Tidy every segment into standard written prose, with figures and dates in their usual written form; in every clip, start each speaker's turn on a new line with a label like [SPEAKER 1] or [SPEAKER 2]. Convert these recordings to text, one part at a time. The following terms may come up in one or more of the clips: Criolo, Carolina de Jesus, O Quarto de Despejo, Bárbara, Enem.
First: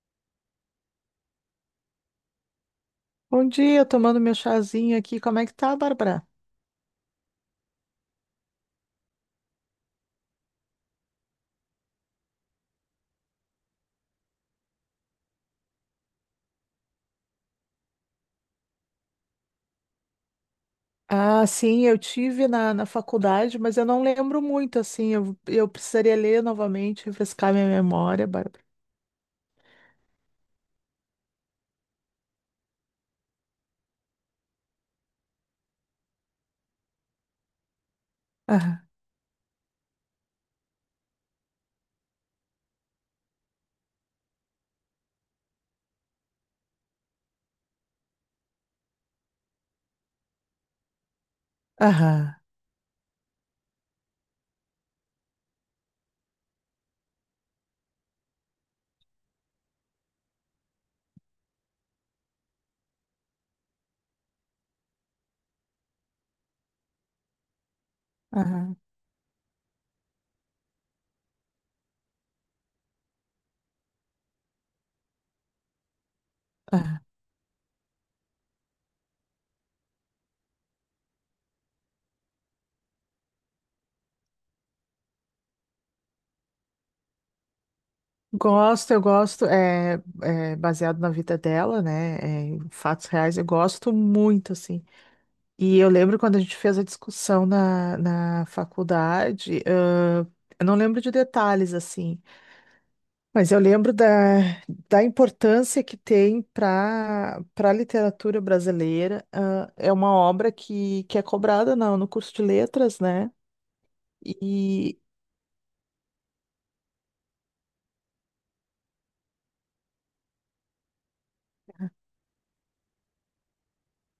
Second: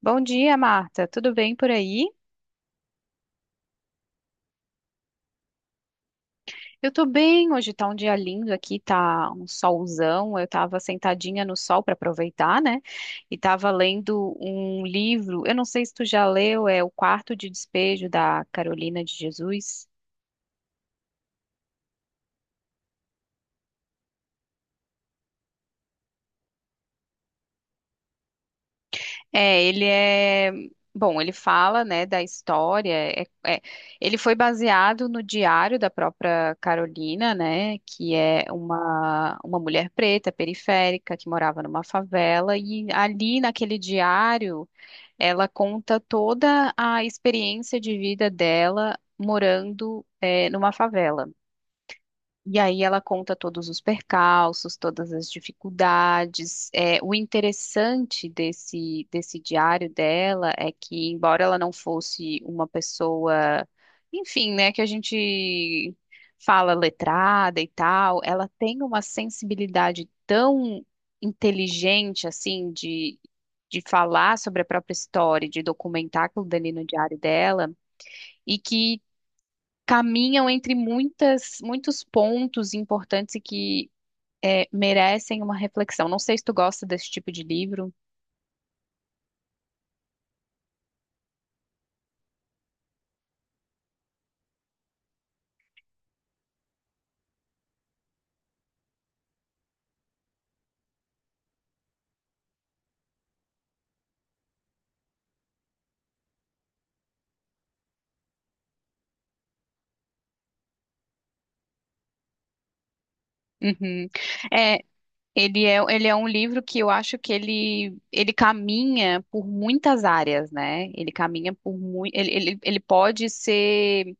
[SPEAKER 1] Bom dia, Marta. Tudo bem por aí?
[SPEAKER 2] Bom dia, tomando meu chazinho aqui. Como é que tá, Bárbara?
[SPEAKER 1] Eu tô bem. Hoje tá um dia lindo aqui, tá um solzão. Eu tava sentadinha no sol para aproveitar, né? E tava lendo um livro. Eu não sei se tu já leu, é O Quarto de Despejo da Carolina de Jesus.
[SPEAKER 2] Ah, sim, eu tive na faculdade, mas eu não lembro muito, assim. Eu precisaria ler novamente, refrescar minha memória, Bárbara.
[SPEAKER 1] É, ele é. Bom, ele fala, né, da história. Ele foi baseado no diário da própria Carolina, né, que é
[SPEAKER 2] Aham,
[SPEAKER 1] uma mulher preta, periférica, que morava numa favela. E ali naquele diário, ela conta toda a experiência de vida dela morando, numa favela.
[SPEAKER 2] aham,
[SPEAKER 1] E aí ela conta todos os percalços, todas as dificuldades. É, o interessante desse diário dela é que, embora ela não fosse uma pessoa, enfim, né, que a gente fala letrada e tal, ela
[SPEAKER 2] aham,
[SPEAKER 1] tem uma sensibilidade tão inteligente, assim, de falar sobre a própria história, de documentar aquilo dali no
[SPEAKER 2] aham.
[SPEAKER 1] diário dela, e que caminham entre muitas, muitos pontos importantes e que merecem uma reflexão. Não sei se tu gosta desse tipo de livro.
[SPEAKER 2] Gosto, eu gosto. É, é baseado na vida dela, né? É, em fatos reais, eu gosto muito, assim. E eu lembro quando a gente fez a discussão na faculdade, eu não lembro de detalhes, assim. Mas eu lembro da, da importância que tem para a literatura brasileira. Ah, é uma obra que é cobrada no curso de letras, né?
[SPEAKER 1] Uhum. É,
[SPEAKER 2] E
[SPEAKER 1] ele é um livro que eu acho que ele caminha por muitas áreas, né? Ele caminha por muito. Ele pode ser,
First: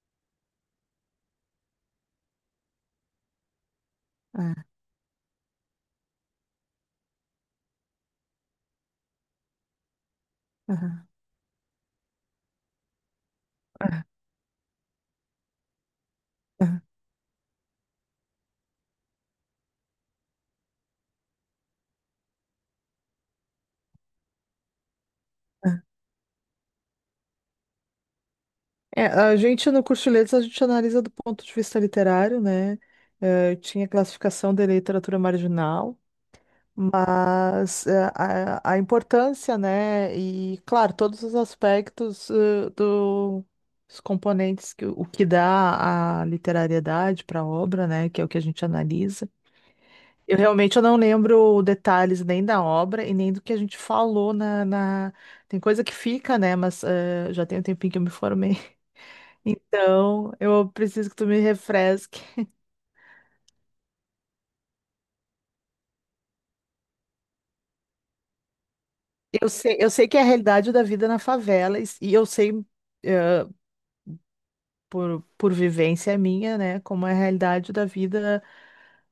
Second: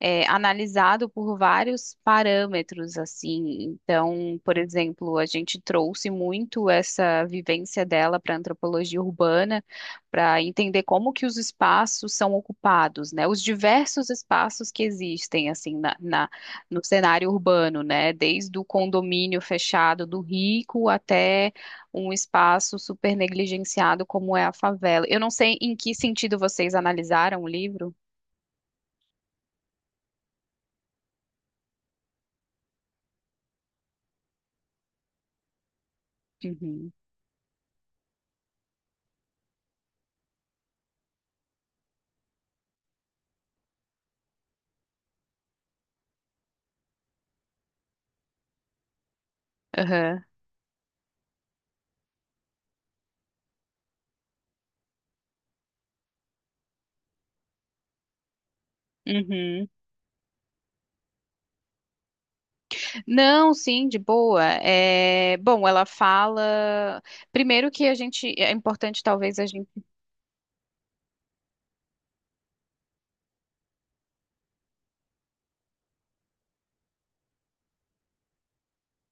[SPEAKER 1] analisado por vários parâmetros, assim. Então, por
[SPEAKER 2] ah,
[SPEAKER 1] exemplo, a gente trouxe muito essa vivência dela para a antropologia urbana, para entender
[SPEAKER 2] aham,
[SPEAKER 1] como que os espaços são ocupados, né? Os diversos espaços que existem, assim,
[SPEAKER 2] aham,
[SPEAKER 1] no cenário urbano, né? Desde o condomínio fechado do rico até um espaço super negligenciado como é a favela. Eu não sei em
[SPEAKER 2] aham.
[SPEAKER 1] que sentido vocês analisaram o livro.
[SPEAKER 2] É, a gente no curso de letras a gente analisa do ponto de vista literário, né? Eh, tinha classificação de literatura marginal.
[SPEAKER 1] Uhum.
[SPEAKER 2] Mas a importância, né? E claro, todos os aspectos dos componentes que o que dá a literariedade para a obra, né? Que é o que a gente analisa.
[SPEAKER 1] Aham.
[SPEAKER 2] Eu realmente eu não lembro detalhes nem da obra e nem do que a gente falou na. Tem coisa que fica, né? Mas já tem um tempinho que eu me formei.
[SPEAKER 1] Uhum.
[SPEAKER 2] Então eu preciso que tu me refresque.
[SPEAKER 1] Não, sim, de boa. É, bom, ela fala. Primeiro que a gente. É importante, talvez, a gente.
[SPEAKER 2] Eu sei que é a realidade da vida na favela e eu sei. eh, por vivência minha, né, como é a realidade da vida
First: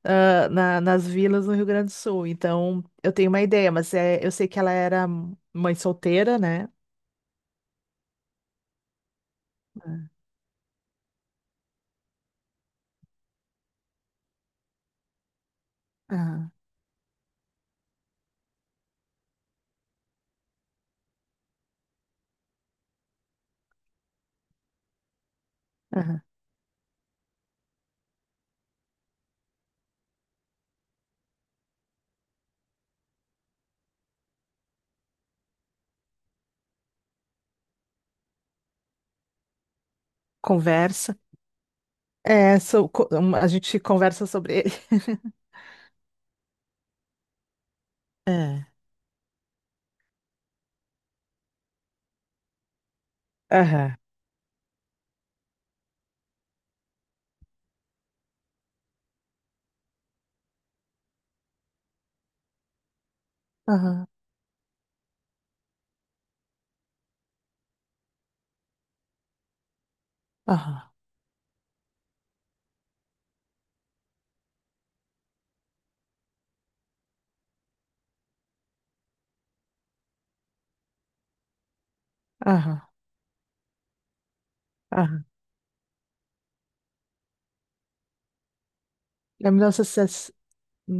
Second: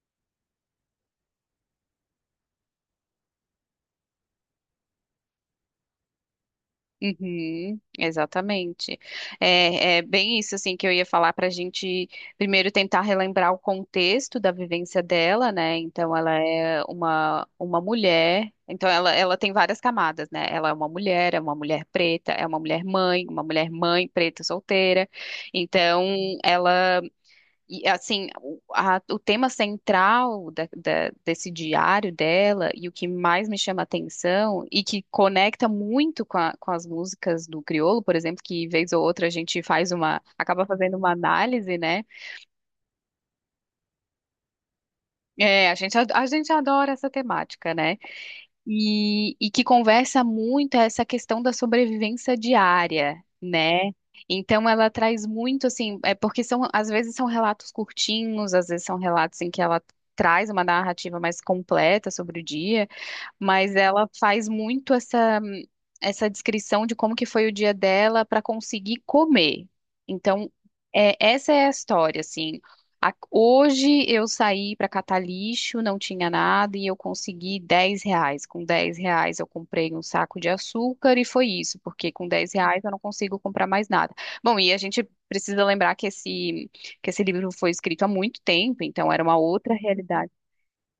[SPEAKER 2] nas vilas no Rio Grande do Sul. Então, eu tenho uma ideia, mas é, eu sei que ela era mãe solteira, né?
[SPEAKER 1] Uhum, exatamente. É, é bem isso, assim, que eu ia falar para a gente primeiro tentar relembrar o contexto da vivência dela, né? Então, ela
[SPEAKER 2] Ah,
[SPEAKER 1] é uma mulher. Então, ela tem várias camadas, né? Ela é uma mulher preta, é uma mulher mãe preta solteira. Então,
[SPEAKER 2] ah,
[SPEAKER 1] ela. E assim, o tema central desse diário dela e o que mais me chama atenção e que conecta muito com as músicas do Criolo, por exemplo, que vez ou outra a gente acaba fazendo uma
[SPEAKER 2] conversa.
[SPEAKER 1] análise, né?
[SPEAKER 2] É, a gente conversa sobre ele.
[SPEAKER 1] É, a gente adora essa temática, né?
[SPEAKER 2] É.
[SPEAKER 1] E que conversa muito essa questão da sobrevivência diária, né?
[SPEAKER 2] Aham.
[SPEAKER 1] Então ela traz muito assim, é porque são às vezes são relatos curtinhos, às vezes são relatos em que ela traz uma narrativa mais completa sobre o dia, mas ela
[SPEAKER 2] Aham,
[SPEAKER 1] faz muito essa descrição de como que foi o dia dela para conseguir comer. Então,
[SPEAKER 2] aham,
[SPEAKER 1] essa é a história, assim. Hoje eu saí para catar lixo, não tinha nada e eu consegui 10 reais. Com 10 reais eu comprei um saco de açúcar e foi isso, porque com dez
[SPEAKER 2] aham,
[SPEAKER 1] reais eu não consigo comprar mais nada. Bom, e a gente
[SPEAKER 2] aham.
[SPEAKER 1] precisa lembrar que esse livro foi escrito há muito tempo, então era uma
[SPEAKER 2] É
[SPEAKER 1] outra realidade.
[SPEAKER 2] 1960,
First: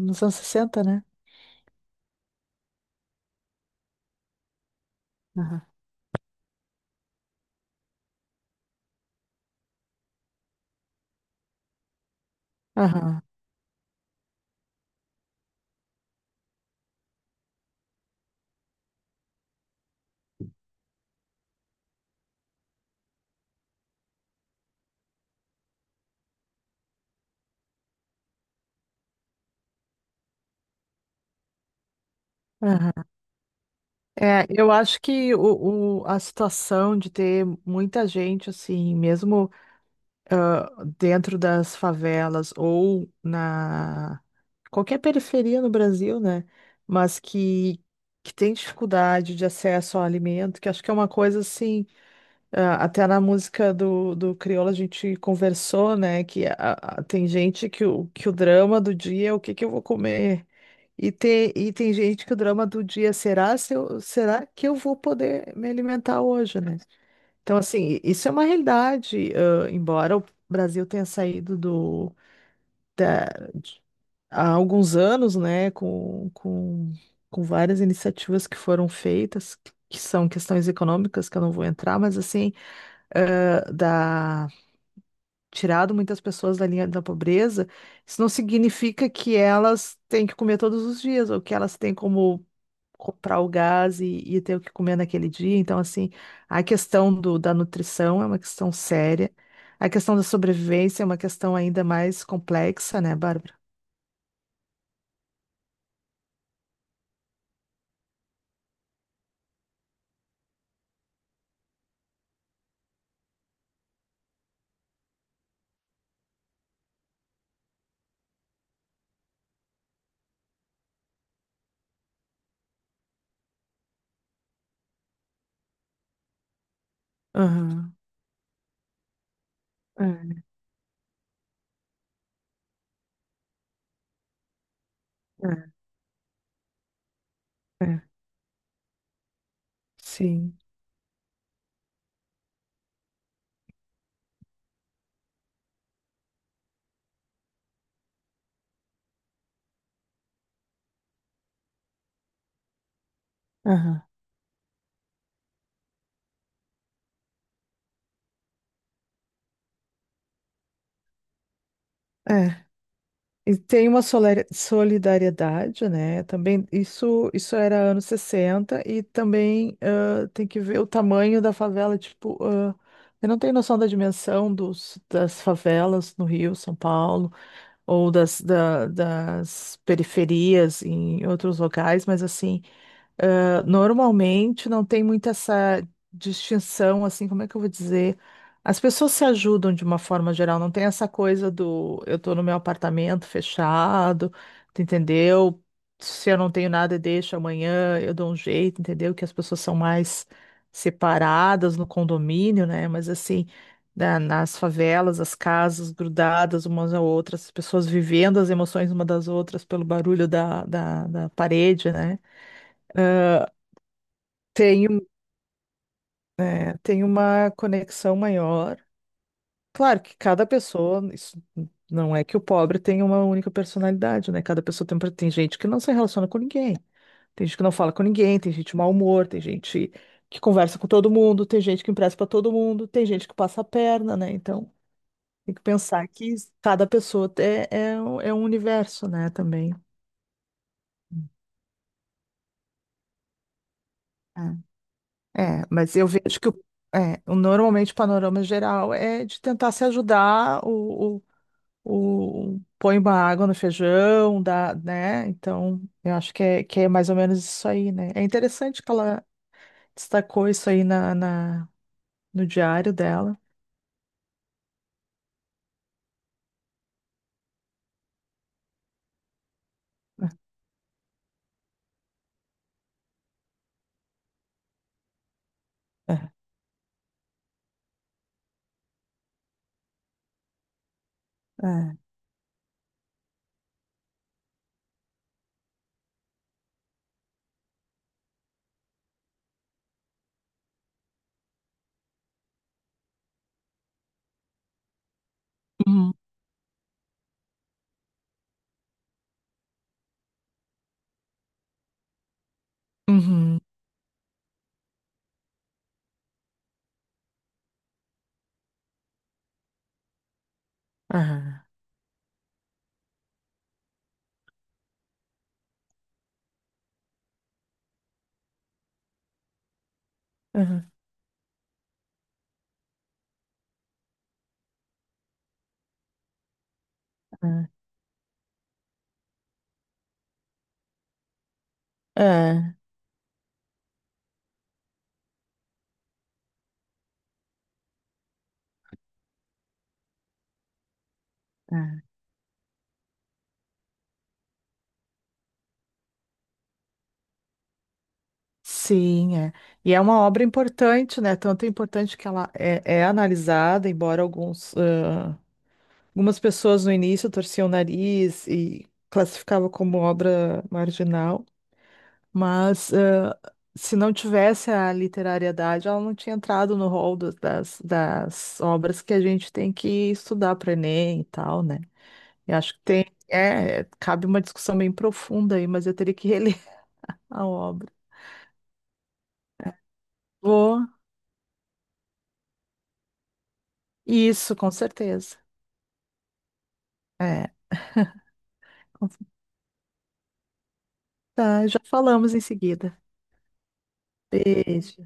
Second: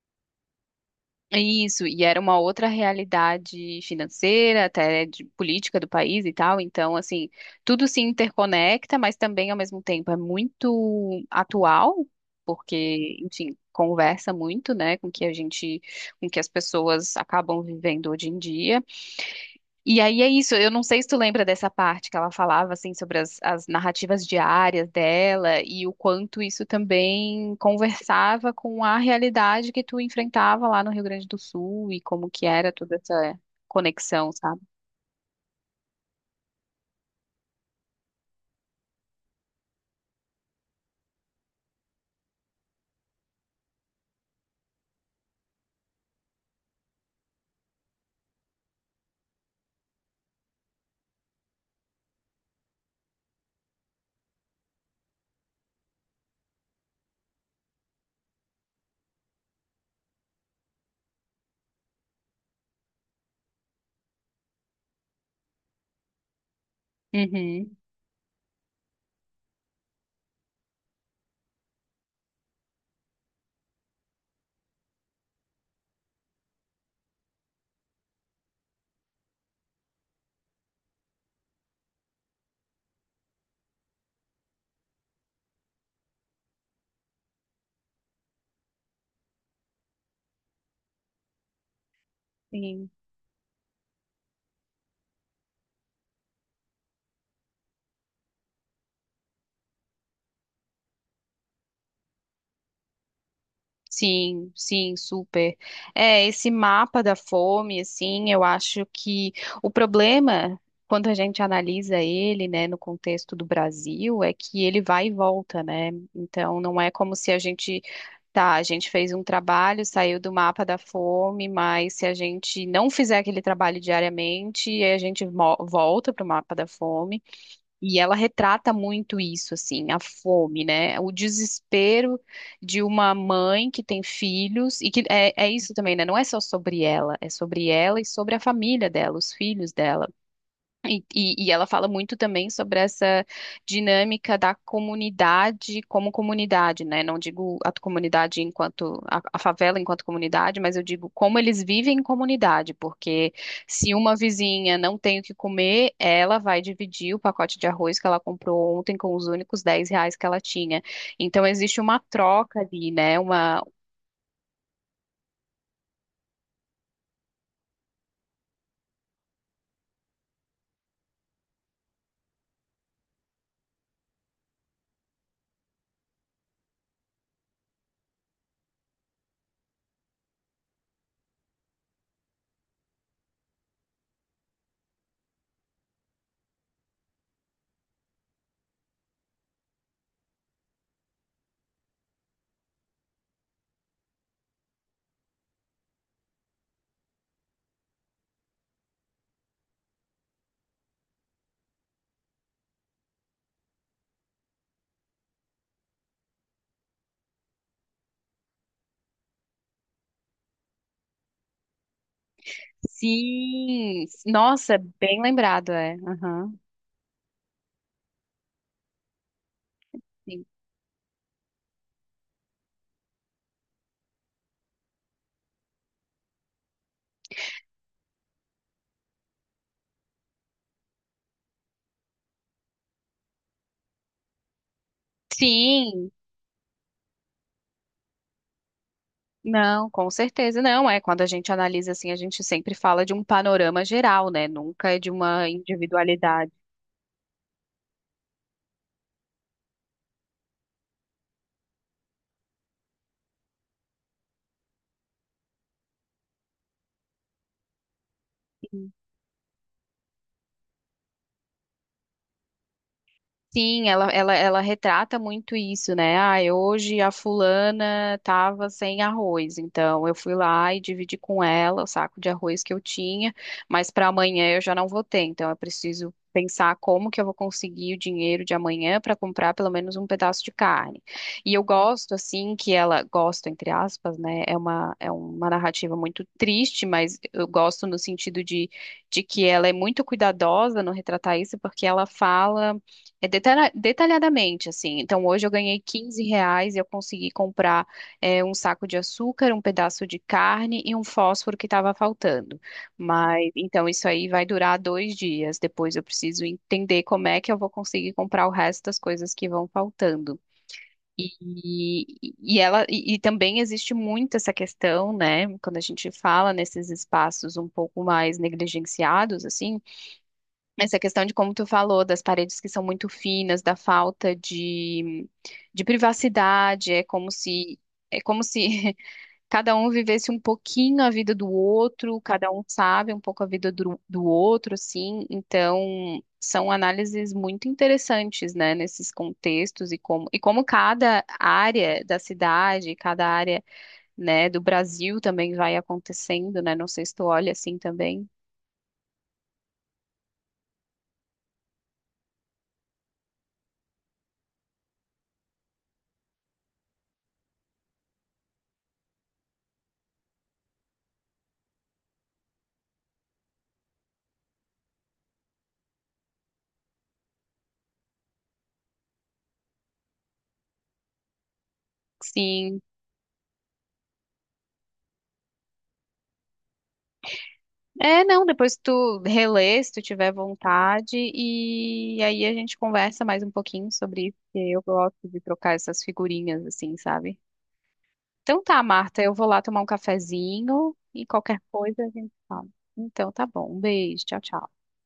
[SPEAKER 2] nos anos 60, né?
[SPEAKER 1] Isso, e era uma outra realidade financeira, até de
[SPEAKER 2] Aham,
[SPEAKER 1] política do país e tal. Então, assim, tudo se interconecta, mas também ao mesmo tempo é muito atual, porque,
[SPEAKER 2] aham,
[SPEAKER 1] enfim, conversa muito, né, com o que a gente, com o que as pessoas acabam vivendo hoje em dia. E aí é isso, eu não sei se tu lembra dessa parte que ela falava assim sobre as narrativas diárias dela e o quanto isso também conversava com a realidade que tu enfrentava lá no Rio Grande do Sul e como que era toda
[SPEAKER 2] aham.
[SPEAKER 1] essa conexão,
[SPEAKER 2] É,
[SPEAKER 1] sabe?
[SPEAKER 2] eu acho que a situação de ter muita gente, assim, mesmo. ah, Dentro das favelas ou na qualquer periferia no Brasil, né? Mas que tem dificuldade de acesso ao alimento, que acho que é uma coisa assim, até na música do, do Criolo a gente conversou, né? Que tem gente que que o drama do dia é o que que eu vou comer. E tem gente que o drama do dia será se eu- será que eu vou poder me alimentar hoje, né? Então,
[SPEAKER 1] Uhum.
[SPEAKER 2] assim, isso é uma realidade, embora o Brasil tenha saído da- de- há alguns anos, né, com várias iniciativas que foram feitas, que são questões econômicas, que eu não vou entrar, mas, assim, ãh, da, tirado muitas pessoas da linha da pobreza, isso não significa que elas têm que comer todos os dias, ou que elas têm como
[SPEAKER 1] Sim.
[SPEAKER 2] comprar o gás e ter o que comer naquele dia. Então, assim, a questão da nutrição é uma questão séria. A questão da sobrevivência é uma questão ainda mais complexa, né, Bárbara?
[SPEAKER 1] Sim, sim, super. É, esse mapa da fome, assim, eu acho que o problema, quando a gente analisa ele, né, no contexto do Brasil, é que ele vai e volta, né? Então, não é como se a gente, tá, a gente fez um trabalho, saiu do mapa da fome, mas se a gente não fizer aquele trabalho diariamente, aí a gente volta para o mapa da fome.
[SPEAKER 2] Aham,
[SPEAKER 1] E ela retrata muito isso, assim, a
[SPEAKER 2] é,
[SPEAKER 1] fome, né? O desespero de uma mãe que tem filhos, e que é isso também, né? Não é só sobre ela, é sobre
[SPEAKER 2] é,
[SPEAKER 1] ela
[SPEAKER 2] é,
[SPEAKER 1] e sobre a família dela, os filhos dela.
[SPEAKER 2] sim,
[SPEAKER 1] E ela fala muito também sobre essa dinâmica da comunidade como comunidade, né? Não digo a comunidade enquanto a favela enquanto comunidade, mas eu digo como eles vivem em comunidade, porque se
[SPEAKER 2] aham,
[SPEAKER 1] uma vizinha não tem o que comer, ela vai dividir o pacote de arroz que ela comprou ontem com os únicos 10 reais que ela tinha. Então existe uma troca
[SPEAKER 2] é.
[SPEAKER 1] ali, né?
[SPEAKER 2] E
[SPEAKER 1] Uma.
[SPEAKER 2] tem uma solidariedade, né? Também isso era anos 60 e também tem que ver o tamanho da favela, tipo, eu não tenho noção da dimensão dos, das favelas no Rio, São Paulo. Ou das, das periferias em outros locais, mas assim, normalmente não tem muito essa distinção, assim, como é que eu vou dizer? As pessoas se ajudam de uma forma geral, não tem essa coisa do eu tô no meu apartamento fechado, tu entendeu? Se eu não tenho nada, deixa amanhã, eu dou um jeito, entendeu? Que as pessoas são mais separadas no condomínio, né? Mas assim, nas favelas, as casas grudadas umas às outras, as pessoas vivendo as emoções uma das outras pelo barulho da parede, né?
[SPEAKER 1] Sim, nossa,
[SPEAKER 2] Tem, um-
[SPEAKER 1] bem lembrado, é. Aham.
[SPEAKER 2] É, tem uma conexão maior. Claro que
[SPEAKER 1] Sim,
[SPEAKER 2] cada pessoa, isso não é que o pobre tem uma única personalidade, né? Cada pessoa tem, tem gente que não se relaciona com ninguém, tem gente que não fala com ninguém, tem gente de mau humor, tem gente que conversa com todo mundo, tem gente que empresta para todo mundo, tem gente que passa a perna, né? Então tem que pensar
[SPEAKER 1] sim.
[SPEAKER 2] que cada pessoa é, é, é um universo, né, também.
[SPEAKER 1] Não, com certeza não. É quando a gente analisa assim, a gente sempre fala de um panorama geral, né? Nunca é de
[SPEAKER 2] É,
[SPEAKER 1] uma
[SPEAKER 2] é, mas eu vejo
[SPEAKER 1] individualidade.
[SPEAKER 2] é, normalmente o panorama geral é de tentar se ajudar, põe uma água no feijão, dá, né? Então, eu acho que é mais ou menos isso aí, né? É interessante que ela destacou isso aí no diário dela.
[SPEAKER 1] Sim, ela retrata muito isso, né? Ah, hoje a fulana tava sem arroz, então eu fui lá e dividi com ela o saco de arroz que eu tinha, mas para amanhã eu já não vou ter, então eu preciso
[SPEAKER 2] É,
[SPEAKER 1] pensar como que eu vou conseguir o dinheiro de amanhã para comprar pelo menos um pedaço de carne. E eu
[SPEAKER 2] é.
[SPEAKER 1] gosto assim que ela gosto entre aspas, né? É uma narrativa muito triste, mas eu gosto no sentido de que ela é muito cuidadosa no retratar isso, porque ela fala detalhadamente, assim. Então, hoje eu ganhei
[SPEAKER 2] Uhum,
[SPEAKER 1] 15 reais e eu consegui comprar, um saco de açúcar, um pedaço de carne e um fósforo que estava faltando. Mas,
[SPEAKER 2] uhum,
[SPEAKER 1] então, isso aí vai durar 2 dias. Depois eu preciso entender como é que eu vou conseguir comprar o resto das coisas que vão faltando.
[SPEAKER 2] aham,
[SPEAKER 1] E ela e também existe muito essa questão, né? Quando a gente fala nesses espaços um pouco mais negligenciados, assim,
[SPEAKER 2] aham,
[SPEAKER 1] essa questão de como tu falou, das paredes que são muito finas, da falta de privacidade, é como se cada um vivesse um pouquinho a vida do outro, cada um
[SPEAKER 2] é,
[SPEAKER 1] sabe um pouco a vida do outro, assim. Então, são análises muito interessantes, né, nesses contextos e como, cada
[SPEAKER 2] é,
[SPEAKER 1] área
[SPEAKER 2] é.
[SPEAKER 1] da cidade, cada área, né, do Brasil também vai acontecendo, né? Não sei se tu olha assim também.
[SPEAKER 2] Sim, é. E é uma obra importante, né? Tanto é importante que ela é, é analisada, embora alguns, algumas pessoas no início torciam o nariz e classificavam como obra marginal, mas se não tivesse a literariedade, ela não tinha entrado no rol das, das obras que a gente tem que estudar para Enem e tal, né? Eu acho que
[SPEAKER 1] Sim.
[SPEAKER 2] tem, é, é, cabe uma discussão bem profunda aí, mas eu teria que reler a obra.
[SPEAKER 1] É, não, depois tu relê, se tu tiver
[SPEAKER 2] Vou,
[SPEAKER 1] vontade, e aí a gente conversa mais um pouquinho sobre isso,
[SPEAKER 2] isso,
[SPEAKER 1] porque
[SPEAKER 2] com
[SPEAKER 1] eu gosto
[SPEAKER 2] certeza.
[SPEAKER 1] de trocar essas figurinhas, assim, sabe?
[SPEAKER 2] É,
[SPEAKER 1] Então tá,
[SPEAKER 2] com-
[SPEAKER 1] Marta, eu vou lá tomar um cafezinho e qualquer
[SPEAKER 2] tá, já
[SPEAKER 1] coisa a gente
[SPEAKER 2] falamos em
[SPEAKER 1] fala.
[SPEAKER 2] seguida.
[SPEAKER 1] Então tá bom, um beijo, tchau, tchau.
[SPEAKER 2] Beijo.